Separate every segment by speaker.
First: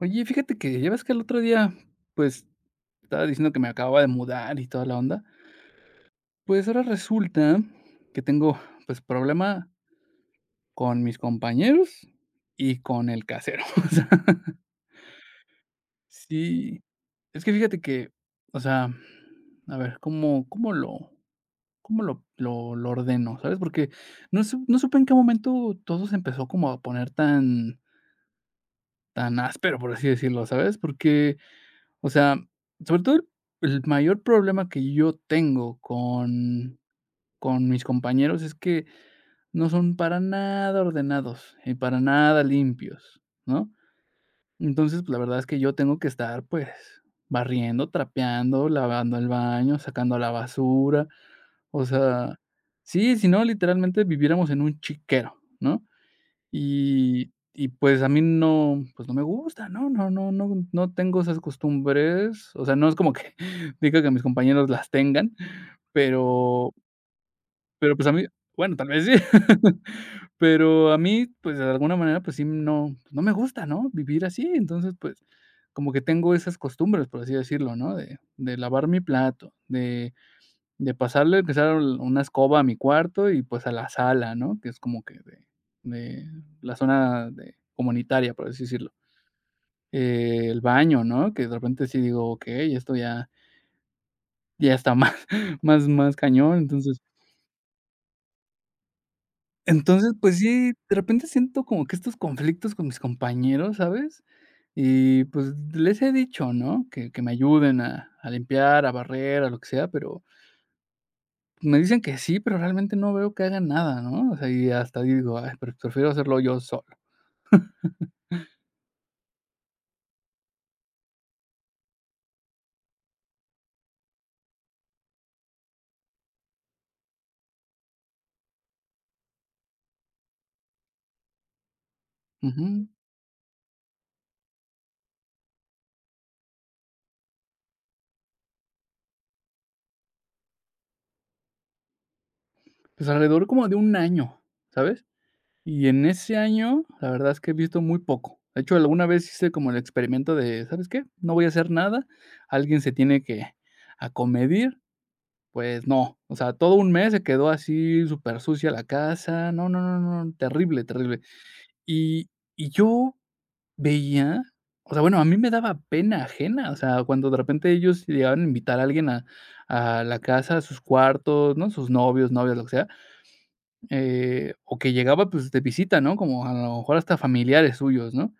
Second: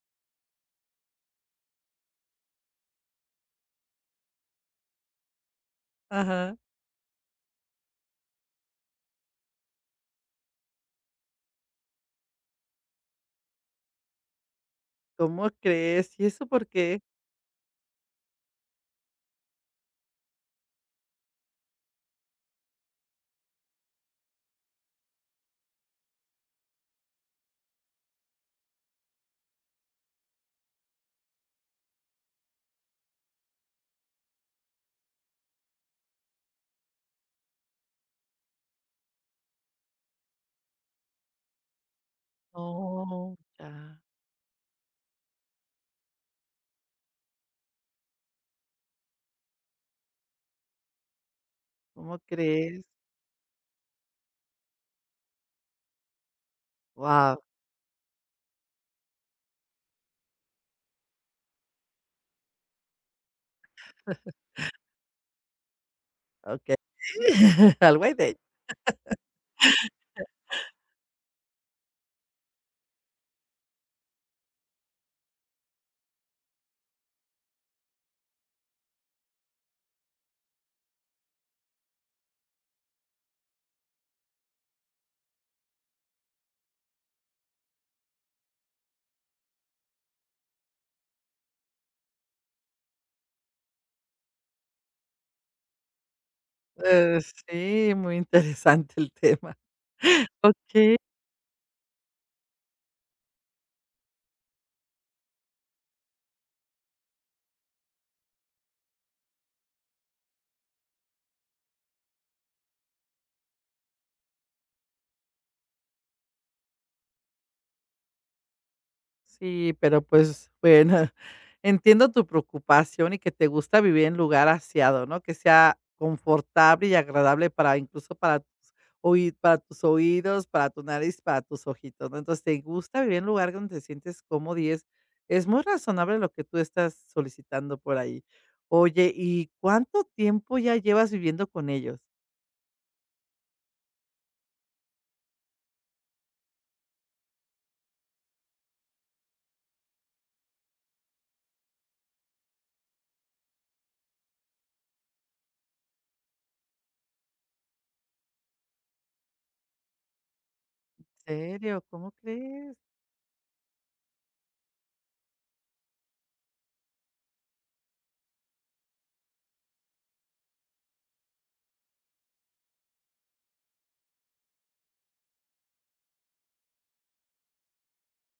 Speaker 1: Oye, fíjate que ya ves que el otro día, pues, estaba diciendo que me acababa de mudar y toda la onda.
Speaker 2: Ajá.
Speaker 1: Pues ahora resulta que tengo, pues, problema con mis compañeros y con el casero. O sea,
Speaker 2: ¿Cómo crees? ¿Y eso por
Speaker 1: sí.
Speaker 2: qué?
Speaker 1: Es que fíjate que, o sea, a ver, ¿cómo lo ordeno? ¿Sabes? Porque no, no supe en qué momento todo se empezó como a poner tan áspero, por así decirlo, ¿sabes? Porque O sea, sobre todo el mayor problema que yo tengo con mis compañeros es que no son para nada ordenados y para nada limpios,
Speaker 2: Oh,
Speaker 1: ¿no?
Speaker 2: ya.
Speaker 1: Entonces, pues, la verdad es que yo tengo que estar, pues, barriendo, trapeando, lavando el baño, sacando la basura. O
Speaker 2: ¿Cómo
Speaker 1: sea,
Speaker 2: crees?
Speaker 1: sí, si no, literalmente viviéramos en un chiquero, ¿no? Y
Speaker 2: Wow,
Speaker 1: y pues a mí no, pues no me gusta, no, no, no, no, no tengo esas costumbres. O sea, no es como que diga que mis compañeros las tengan, pero
Speaker 2: okey.
Speaker 1: pero
Speaker 2: Algo
Speaker 1: pues a
Speaker 2: hay
Speaker 1: mí,
Speaker 2: de ello.
Speaker 1: bueno, tal vez sí. Pero a mí, pues de alguna manera, pues sí, no me gusta, ¿no?, vivir así. Entonces, pues, como que tengo esas costumbres, por así decirlo, ¿no?, de lavar mi plato, de pasarle, aunque sea una escoba a mi cuarto y, pues, a la sala, ¿no? Que es como que de la zona de comunitaria, por así decirlo. El baño, ¿no? Que de repente sí digo: "Okey, esto ya está más más cañón". Entonces
Speaker 2: Eh, sí, muy interesante el tema.
Speaker 1: entonces, pues sí, de
Speaker 2: Okey.
Speaker 1: repente siento como que estos conflictos con mis compañeros, ¿sabes? Y, pues, les he dicho, ¿no? Que me ayuden a limpiar, a barrer, a lo que sea. Pero me dicen que sí, pero realmente no veo que hagan nada, ¿no? O sea, y hasta digo: "Ay, prefiero hacerlo yo solo".
Speaker 2: Sí, pero pues, bueno, entiendo tu preocupación y que te gusta vivir en lugar aseado, ¿no? Que sea confortable y agradable para incluso para tus oí para tus oídos, para tu nariz, para tus ojitos, ¿no? Entonces, te
Speaker 1: Ujú.
Speaker 2: gusta vivir en lugar donde te sientes cómodo y es muy razonable lo que tú estás solicitando por ahí. Oye, ¿y cuánto tiempo ya llevas viviendo con ellos?
Speaker 1: Pues alrededor como de un año, ¿sabes? Y en ese año, la verdad es que he visto muy poco. De hecho, alguna vez hice como el experimento de, ¿sabes qué? No voy a hacer nada, alguien se tiene que acomedir. Pues no. O sea, todo un mes se quedó así súper sucia la casa. No, no, no, no, no, terrible,
Speaker 2: ¿En
Speaker 1: terrible.
Speaker 2: serio? ¿Cómo
Speaker 1: Y y
Speaker 2: crees?
Speaker 1: yo veía, o sea, bueno, a mí me daba pena ajena. O sea, cuando de repente ellos llegaban a invitar a alguien a la casa, a sus cuartos, ¿no? Sus novios, novias, lo que sea. O que llegaba, pues, de visita, ¿no? Como a lo mejor hasta familiares suyos, ¿no?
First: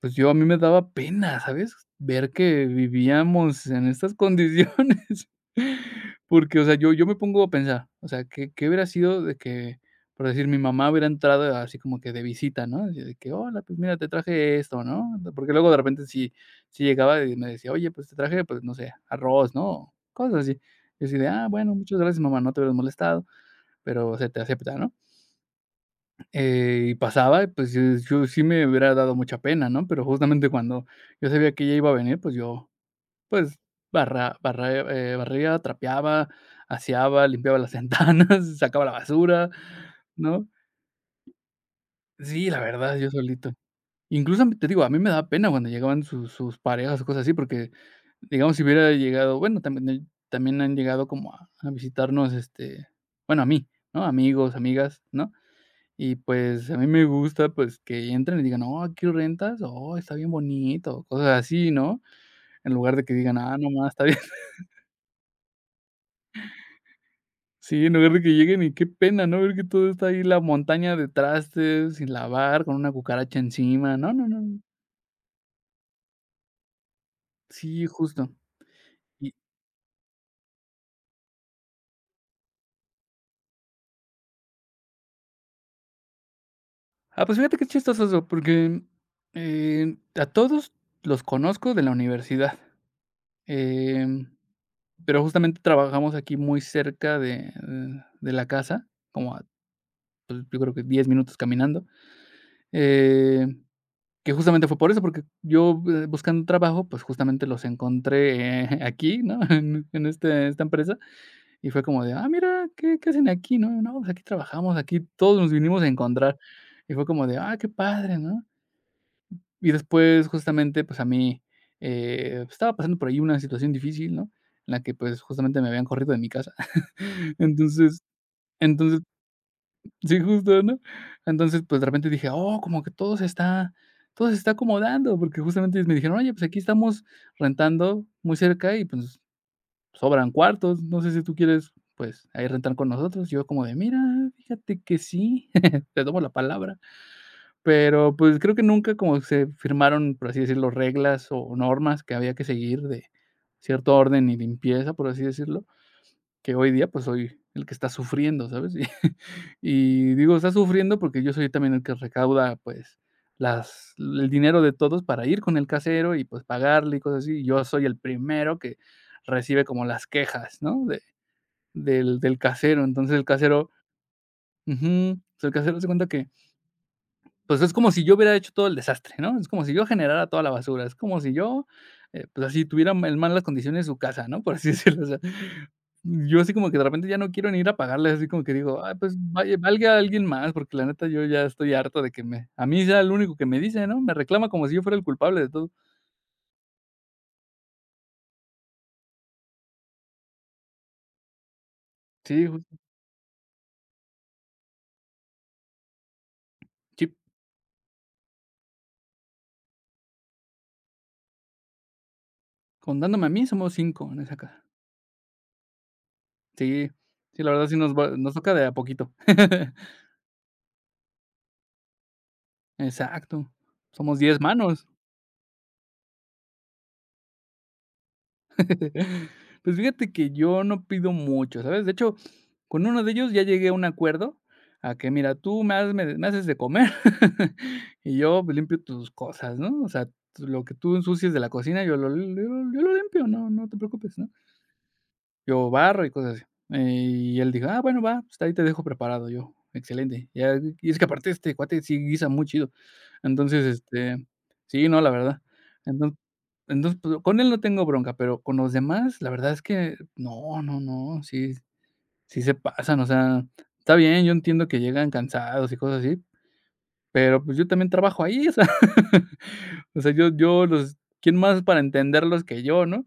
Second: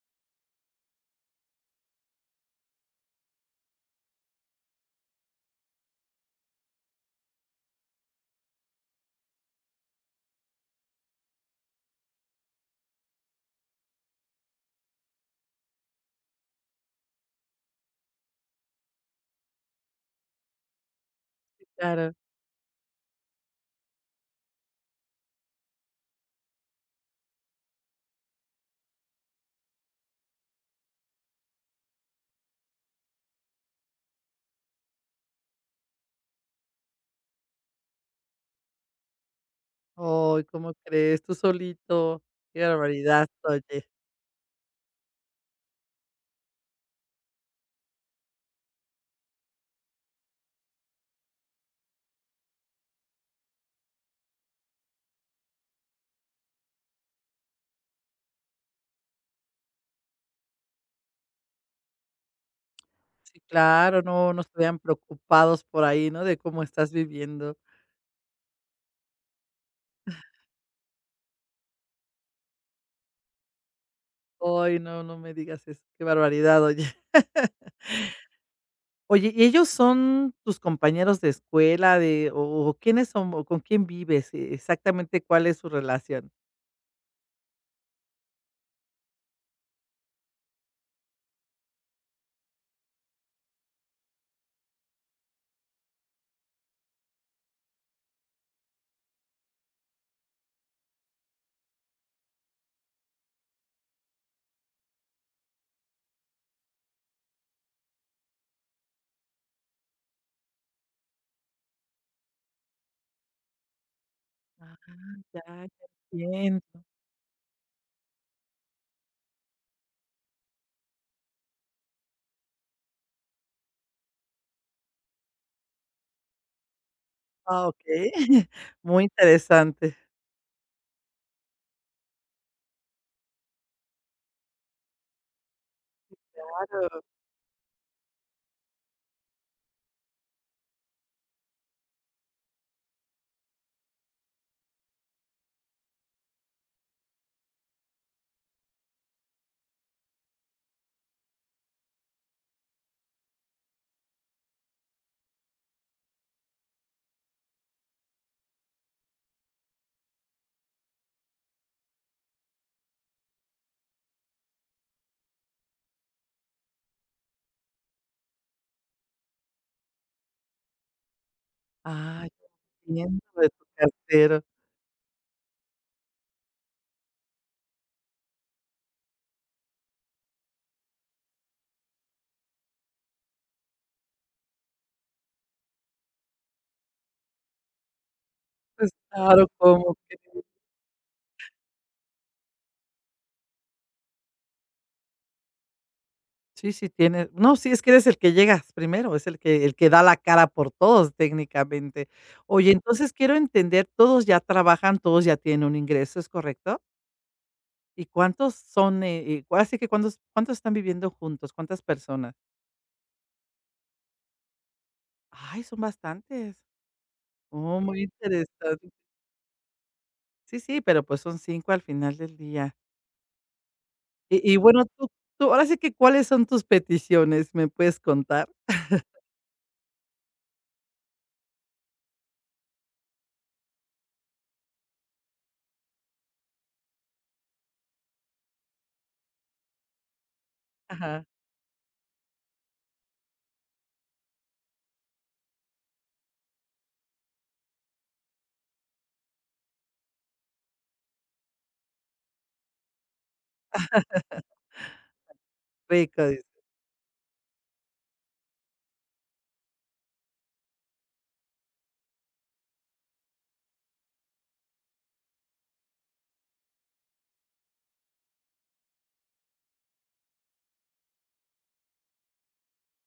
Speaker 1: Pues yo, a mí me daba pena, ¿sabes? Ver que vivíamos en estas condiciones. Porque, o sea, yo me pongo a pensar, o sea, ¿qué hubiera sido de que, por decir, mi mamá hubiera entrado así como que de visita, ¿no? Así de que: "Hola, pues mira, te traje esto", ¿no? Porque luego de repente si llegaba y me decía: "Oye, pues te traje, pues, no sé, arroz", ¿no? Cosas así. Yo así de: "Ah,
Speaker 2: Sí,
Speaker 1: bueno, muchas
Speaker 2: claro.
Speaker 1: gracias, mamá, no te hubieras molestado", pero se te acepta, ¿no? Y pasaba, pues, yo sí me hubiera dado mucha pena, ¿no? Pero justamente cuando yo sabía que ella iba a venir, pues, yo, pues, barra barra barría, trapeaba, aseaba, limpiaba las ventanas, sacaba la basura,
Speaker 2: Ay,
Speaker 1: ¿no?
Speaker 2: ¿cómo crees? Tú solito.
Speaker 1: Sí, la
Speaker 2: Qué
Speaker 1: verdad, yo
Speaker 2: barbaridad,
Speaker 1: solito.
Speaker 2: oye.
Speaker 1: Incluso, te digo, a mí me da pena cuando llegaban sus parejas o cosas así. Porque, digamos, si hubiera llegado, bueno, también han llegado como a visitarnos, bueno, a mí, ¿no? Amigos, amigas, ¿no? Y, pues, a mí me gusta, pues, que entren y digan: "Oh, ¿aquí rentas? Oh, está bien bonito", cosas así, ¿no? En lugar de que digan:
Speaker 2: Sí,
Speaker 1: "Ah, no más,
Speaker 2: claro,
Speaker 1: está bien".
Speaker 2: no, no estarían preocupados por ahí, ¿no? De cómo estás viviendo.
Speaker 1: Sí, en lugar de que lleguen y qué pena, ¿no? Ver que todo está ahí, la montaña de trastes sin lavar, con una cucaracha encima. No, no, no, no.
Speaker 2: Ay, no, no me digas eso. Qué barbaridad, oye.
Speaker 1: Sí, justo.
Speaker 2: Oye,
Speaker 1: Y
Speaker 2: ¿y ellos son tus compañeros de escuela de o quiénes son o con quién vives? Exactamente, ¿cuál es su relación?
Speaker 1: pues, fíjate qué chistoso eso. Porque, a todos los conozco de la universidad, em, pero justamente trabajamos aquí muy cerca de la casa, como a yo creo que 10 minutos caminando. Eh, que justamente fue por eso, porque yo, buscando trabajo, pues, justamente los encontré, aquí, ¿no? En esta empresa, y fue como de: "Ah, mira, ¿qué hacen aquí?". "No, no, pues, aquí
Speaker 2: Ah,
Speaker 1: trabajamos, aquí todos
Speaker 2: ya,
Speaker 1: nos vinimos a
Speaker 2: ya
Speaker 1: encontrar".
Speaker 2: entiendo.
Speaker 1: Y fue como de: "Ah, qué padre", ¿no? Y después, justamente, pues, a mí, estaba pasando por ahí una situación difícil, ¿no? En la que, pues, justamente me habían corrido de mi casa.
Speaker 2: Ah,
Speaker 1: Entonces
Speaker 2: okey.
Speaker 1: entonces
Speaker 2: Muy interesante.
Speaker 1: Sí, justo, ¿no? Entonces, pues, de repente dije: "Oh, como que todo se está acomodando", porque justamente me dijeron: "Oye, pues, aquí
Speaker 2: Claro.
Speaker 1: estamos rentando muy cerca y, pues, sobran cuartos, no sé si tú quieres, pues, ahí rentar con nosotros". Yo como de: "Mira, fíjate que sí, te tomo la palabra". Pero, pues, creo que nunca como se firmaron, por así decirlo, reglas o normas que había que seguir de cierto orden y limpieza, por así decirlo, que hoy día, pues, soy el que está sufriendo, ¿sabes? Y y digo, está sufriendo porque yo soy también el que recauda, pues, las el dinero de todos para ir con el casero y, pues, pagarle y cosas así. Yo soy el primero que recibe como las quejas, ¿no? De del
Speaker 2: Ah,
Speaker 1: del casero.
Speaker 2: ya
Speaker 1: Entonces, el
Speaker 2: entiendo de tu
Speaker 1: casero,
Speaker 2: cartero.
Speaker 1: ujú, o sea, el casero se cuenta que, pues, es como si yo hubiera hecho todo el desastre, ¿no? Es como si yo generara toda la basura, es como si yo, pues, así tuviera en malas condiciones su casa, ¿no? Por así decirlo. O sea, yo así como que de repente ya no quiero ni ir a pagarle, así como que digo:
Speaker 2: Pues
Speaker 1: "Ay, pues
Speaker 2: claro,
Speaker 1: vaya
Speaker 2: ¿cómo?
Speaker 1: valga alguien más", porque la neta yo ya estoy harto de que me a mí sea el único que me dice, ¿no? Me reclama como si yo fuera el culpable de todo.
Speaker 2: Sí, sí tienes no, sí, es que eres el que llegas primero, es el que da la cara por todos técnicamente.
Speaker 1: Sí, jus
Speaker 2: Oye, entonces quiero entender, todos ya trabajan, todos ya tienen un ingreso, ¿es correcto?
Speaker 1: sí,
Speaker 2: ¿Y cuántos son, ahora sí que cuántos están viviendo juntos? ¿Cuántas personas?
Speaker 1: contándome a mí somos 5 en esa casa.
Speaker 2: Ay, son bastantes.
Speaker 1: Sí, sí, la verdad sí
Speaker 2: Oh,
Speaker 1: nos
Speaker 2: muy
Speaker 1: va nos toca de a
Speaker 2: interesante.
Speaker 1: poquito.
Speaker 2: Sí, sí, pero, pues, son 5 al final del día.
Speaker 1: Exacto, somos 10
Speaker 2: Y bueno,
Speaker 1: manos.
Speaker 2: tú ahora sí que, ¿cuáles son tus peticiones? ¿Me puedes contar?
Speaker 1: Pues fíjate que yo no pido mucho, ¿sabes? De hecho, con uno de ellos ya llegué a un acuerdo a que: "Mira, tú me haz me me haces de comer y yo, pues, limpio tus cosas", ¿no? O sea, lo que tú
Speaker 2: Ajá,
Speaker 1: ensucies de la cocina, yo lo limpio, no te preocupes, ¿no? Yo barro y cosas así. Y él dijo: "Ah, bueno, va, pues ahí te dejo preparado". Yo: "Excelente". Ya, y es que aparte este cuate sí guisa muy chido. Entonces, sí, no, la verdad. Enton
Speaker 2: rico, dices.
Speaker 1: entonces, pues, con él no tengo bronca, pero con los demás, la verdad es que no, no, no, sí se pasan. O sea, está bien, yo entiendo que llegan cansados y cosas así, pero, pues, yo también trabajo ahí, o sea o sea, yo los, ¿quién más para entenderlos que yo, no?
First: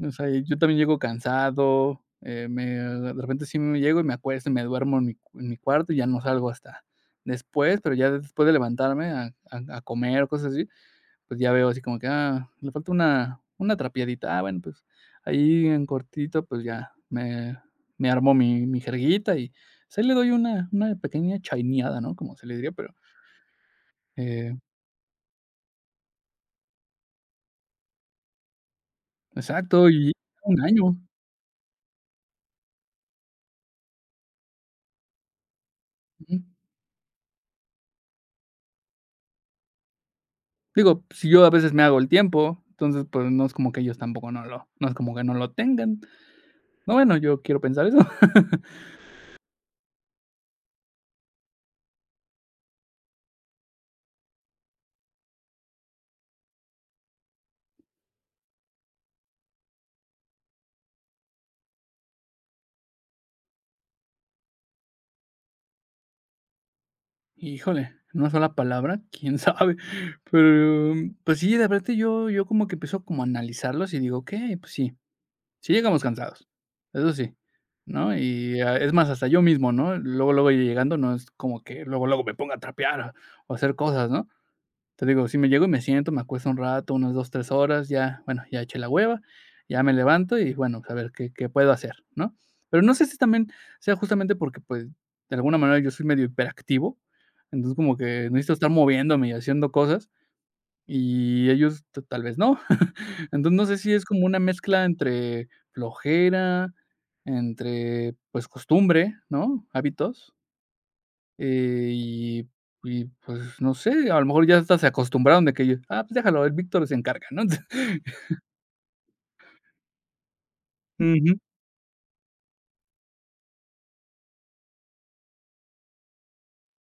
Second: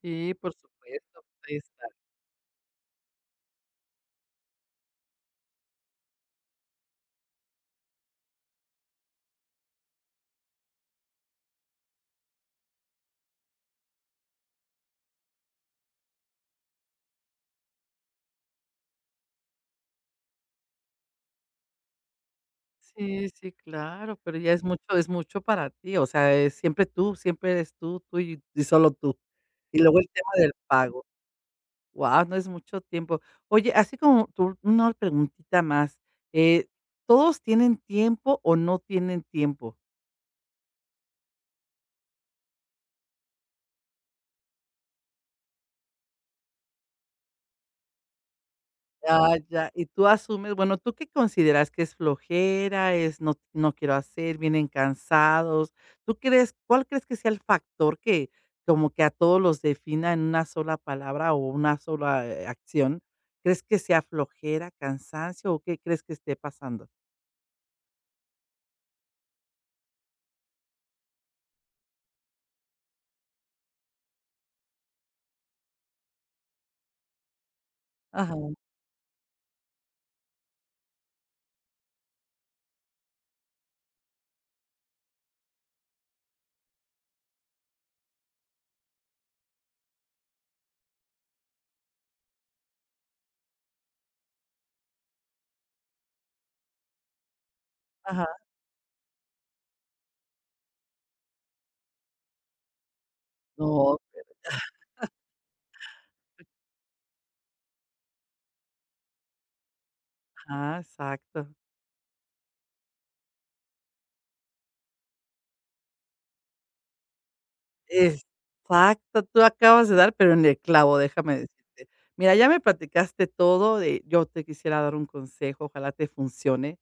Speaker 1: O sea,
Speaker 2: por
Speaker 1: yo también llego
Speaker 2: supuesto, pues.
Speaker 1: cansado. Me De repente sí me llego y me acuesto y me duermo en en mi cuarto y ya no salgo hasta después. Pero ya después de levantarme a comer o cosas así, pues ya veo así como que, ah, le falta una trapeadita. Ah, bueno, pues ahí en cortito, pues ya me armo mi jerguita y se le doy una pequeña chaineada, ¿no? Como se le diría. Pero,
Speaker 2: Sí, sí, claro, pero ya
Speaker 1: eh
Speaker 2: es mucho para ti, o sea, es siempre tú, siempre eres tú, y solo tú. Y
Speaker 1: exacto,
Speaker 2: luego el
Speaker 1: y
Speaker 2: tema del
Speaker 1: un año.
Speaker 2: pago. Guau, no es mucho tiempo. Oye, así como tú, una preguntita más, eh, ¿todos tienen tiempo o no tienen tiempo?
Speaker 1: Digo, si yo a veces me hago el tiempo, entonces, pues, no es como que ellos tampoco no es como que no lo tengan. No, bueno, yo quiero pensar eso.
Speaker 2: Ah, ya. Y tú asumes, bueno, ¿tú qué consideras que es flojera, es no quiero hacer, vienen cansados? ¿Tú crees cuál crees que sea el factor que como que a todos los defina en una sola palabra o una sola, acción? ¿Crees que sea flojera, cansancio o qué crees que esté pasando?
Speaker 1: Híjole, en una sola palabra, quién sabe. Pero, pues sí, de repente yo como que empiezo como a analizarlos y digo: "Okey, pues sí, sí llegamos cansados, eso sí", ¿no?
Speaker 2: Ajá,
Speaker 1: Y, es más, hasta yo mismo, ¿no? Luego, luego yo llegando no es como que luego, luego me ponga a trapear o hacer cosas, ¿no? Te digo, si me llego y me siento, me acuesto un rato, unas 2 3 horas. Ya, bueno, ya eché la hueva, ya me levanto y, bueno, pues, a ver qué puedo hacer, ¿no? Pero no sé si también sea justamente porque, pues, de alguna manera yo soy medio hiperactivo, entonces como
Speaker 2: ajá.
Speaker 1: que necesito estar moviéndome y haciendo cosas, y ellos t tal vez no. Entonces, no sé si
Speaker 2: No,
Speaker 1: es como una mezcla entre flojera, entre, pues, costumbre, ¿no? Hábitos.
Speaker 2: ajá, exacto.
Speaker 1: Eh, y y pues, no sé, a lo mejor ya hasta se acostumbraron de que yo: "Ah, pues déjalo, el Víctor se encarga", ¿no?
Speaker 2: Exacto, tú acabas de dar, pero en el clavo, déjame
Speaker 1: Ujú.
Speaker 2: decirte. Mira, ya me platicaste todo, de yo te quisiera dar un consejo, ojalá te funcione.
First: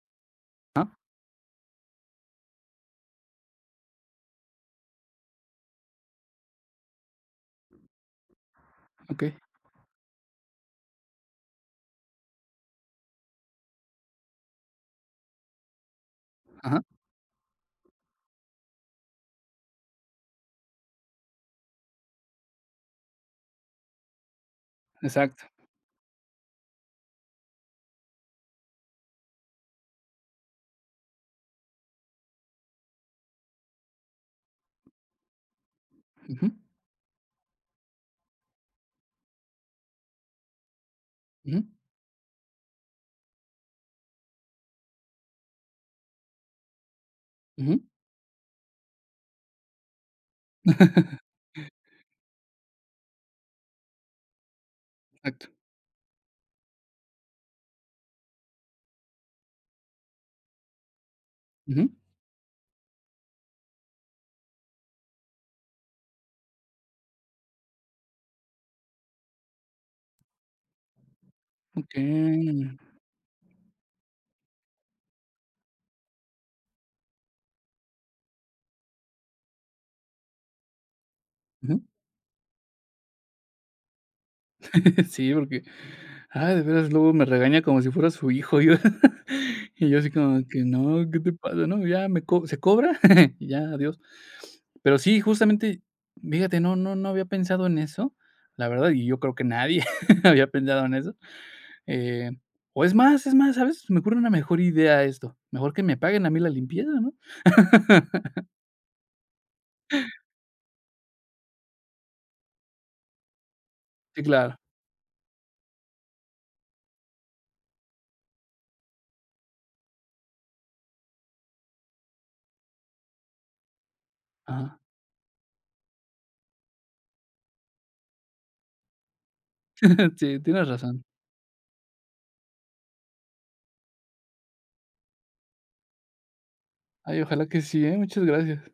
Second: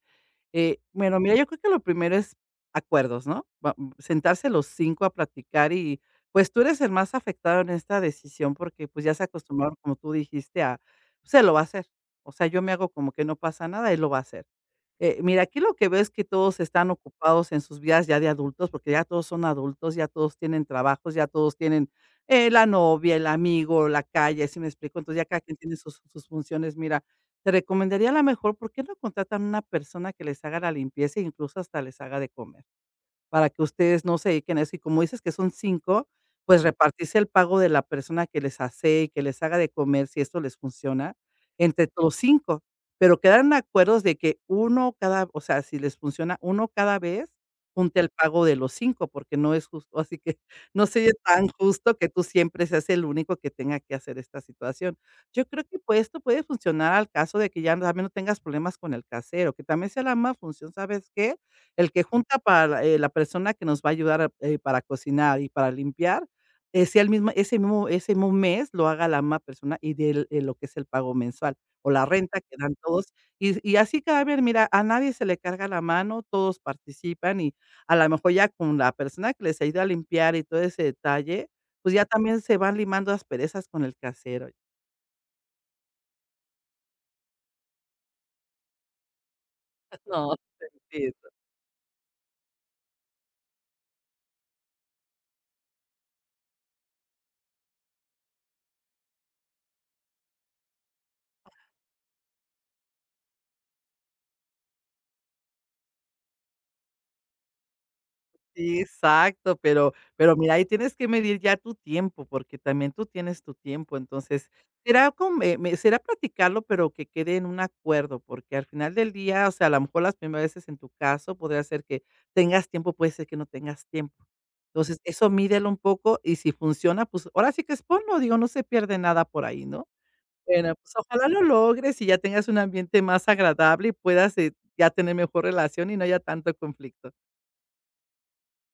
Speaker 2: Bueno, mira, yo creo que lo primero es acuerdos, ¿no? Sentarse los cinco a platicar y pues tú eres el más afectado en esta decisión porque pues ya se
Speaker 1: Okey.
Speaker 2: acostumbraron, como tú dijiste, a, pues, se lo va a hacer. O sea, yo me hago como que no pasa nada, él lo va a hacer. Mira, aquí lo que veo es que todos
Speaker 1: Ajá,
Speaker 2: están ocupados en sus vidas ya de adultos, porque ya todos son adultos, ya todos tienen trabajos, ya todos tienen la novia, el amigo, la calle, si me explico. Entonces ya cada
Speaker 1: exacto.
Speaker 2: quien tiene sus funciones. Mira, te recomendaría a la mejor, ¿por qué no contratan una persona que les haga la limpieza e incluso hasta les haga de comer? Para que ustedes no se dediquen a eso, y como dices que son cinco,
Speaker 1: Ujú,
Speaker 2: pues repartirse el pago de la persona que les hace y que les haga de comer, si esto les funciona,
Speaker 1: ujú,
Speaker 2: entre los 5, pero quedaron acuerdos de que uno cada o sea, si les funciona, uno cada vez
Speaker 1: ujú.
Speaker 2: junte el pago de los 5 porque no es justo, así que no sería tan justo que tú siempre seas el único que tenga que hacer esta situación. Yo
Speaker 1: Exacto.
Speaker 2: creo que, pues, esto puede funcionar al caso de que ya también no tengas problemas con el casero, que también sea la más función, ¿sabes qué?
Speaker 1: Ujú.
Speaker 2: El que junta para la la persona que nos va a ayudar a, para cocinar y para limpiar, sea el mismo ese mismo mes lo haga la misma persona y de lo que es el pago mensual o la renta
Speaker 1: Okey.
Speaker 2: que dan todos. Y así cada vez, mira, a nadie se le carga la mano, todos participan y a lo mejor ya con la persona que les ayuda a limpiar y todo ese detalle,
Speaker 1: Ujú.
Speaker 2: pues ya también se van limando las perezas con el casero.
Speaker 1: Sí, porque, de veras, luego me regaña como si fuera su hijo. Yo y yo así
Speaker 2: No.
Speaker 1: como que: "No,
Speaker 2: Sí,
Speaker 1: ¿qué te pasa?", ¿no? Ya me co se cobra y ya, adiós. Pero sí, justamente, fíjate, no, no, no había pensado en eso, la verdad, y yo creo que nadie había pensado en eso. eh, o es más, ¿sabes? Se me ocurre una mejor idea, esto, mejor que me paguen a mí la limpieza, ¿no?
Speaker 2: sí, exacto, pero mira, ahí tienes que medir ya tu tiempo, porque también tú tienes tu tiempo.
Speaker 1: Sí,
Speaker 2: Entonces,
Speaker 1: claro,
Speaker 2: será con me me será platicarlo, pero que quede en un acuerdo, porque al final del día, o sea, a lo mejor las primeras veces en tu caso podría ser que tengas tiempo, puede ser que no tengas tiempo.
Speaker 1: ajá.
Speaker 2: Entonces, eso mídelo un poco y si funciona, pues ahora sí que exponlo, digo, no se pierde nada por ahí, ¿no?
Speaker 1: Sí, tienes
Speaker 2: Bueno, pues
Speaker 1: razón.
Speaker 2: ojalá lo logres y ya tengas un ambiente más agradable y puedas, ya tener mejor relación y no haya tanto conflicto.
Speaker 1: Ay, ojalá que sí, ¿eh? Muchas gracias.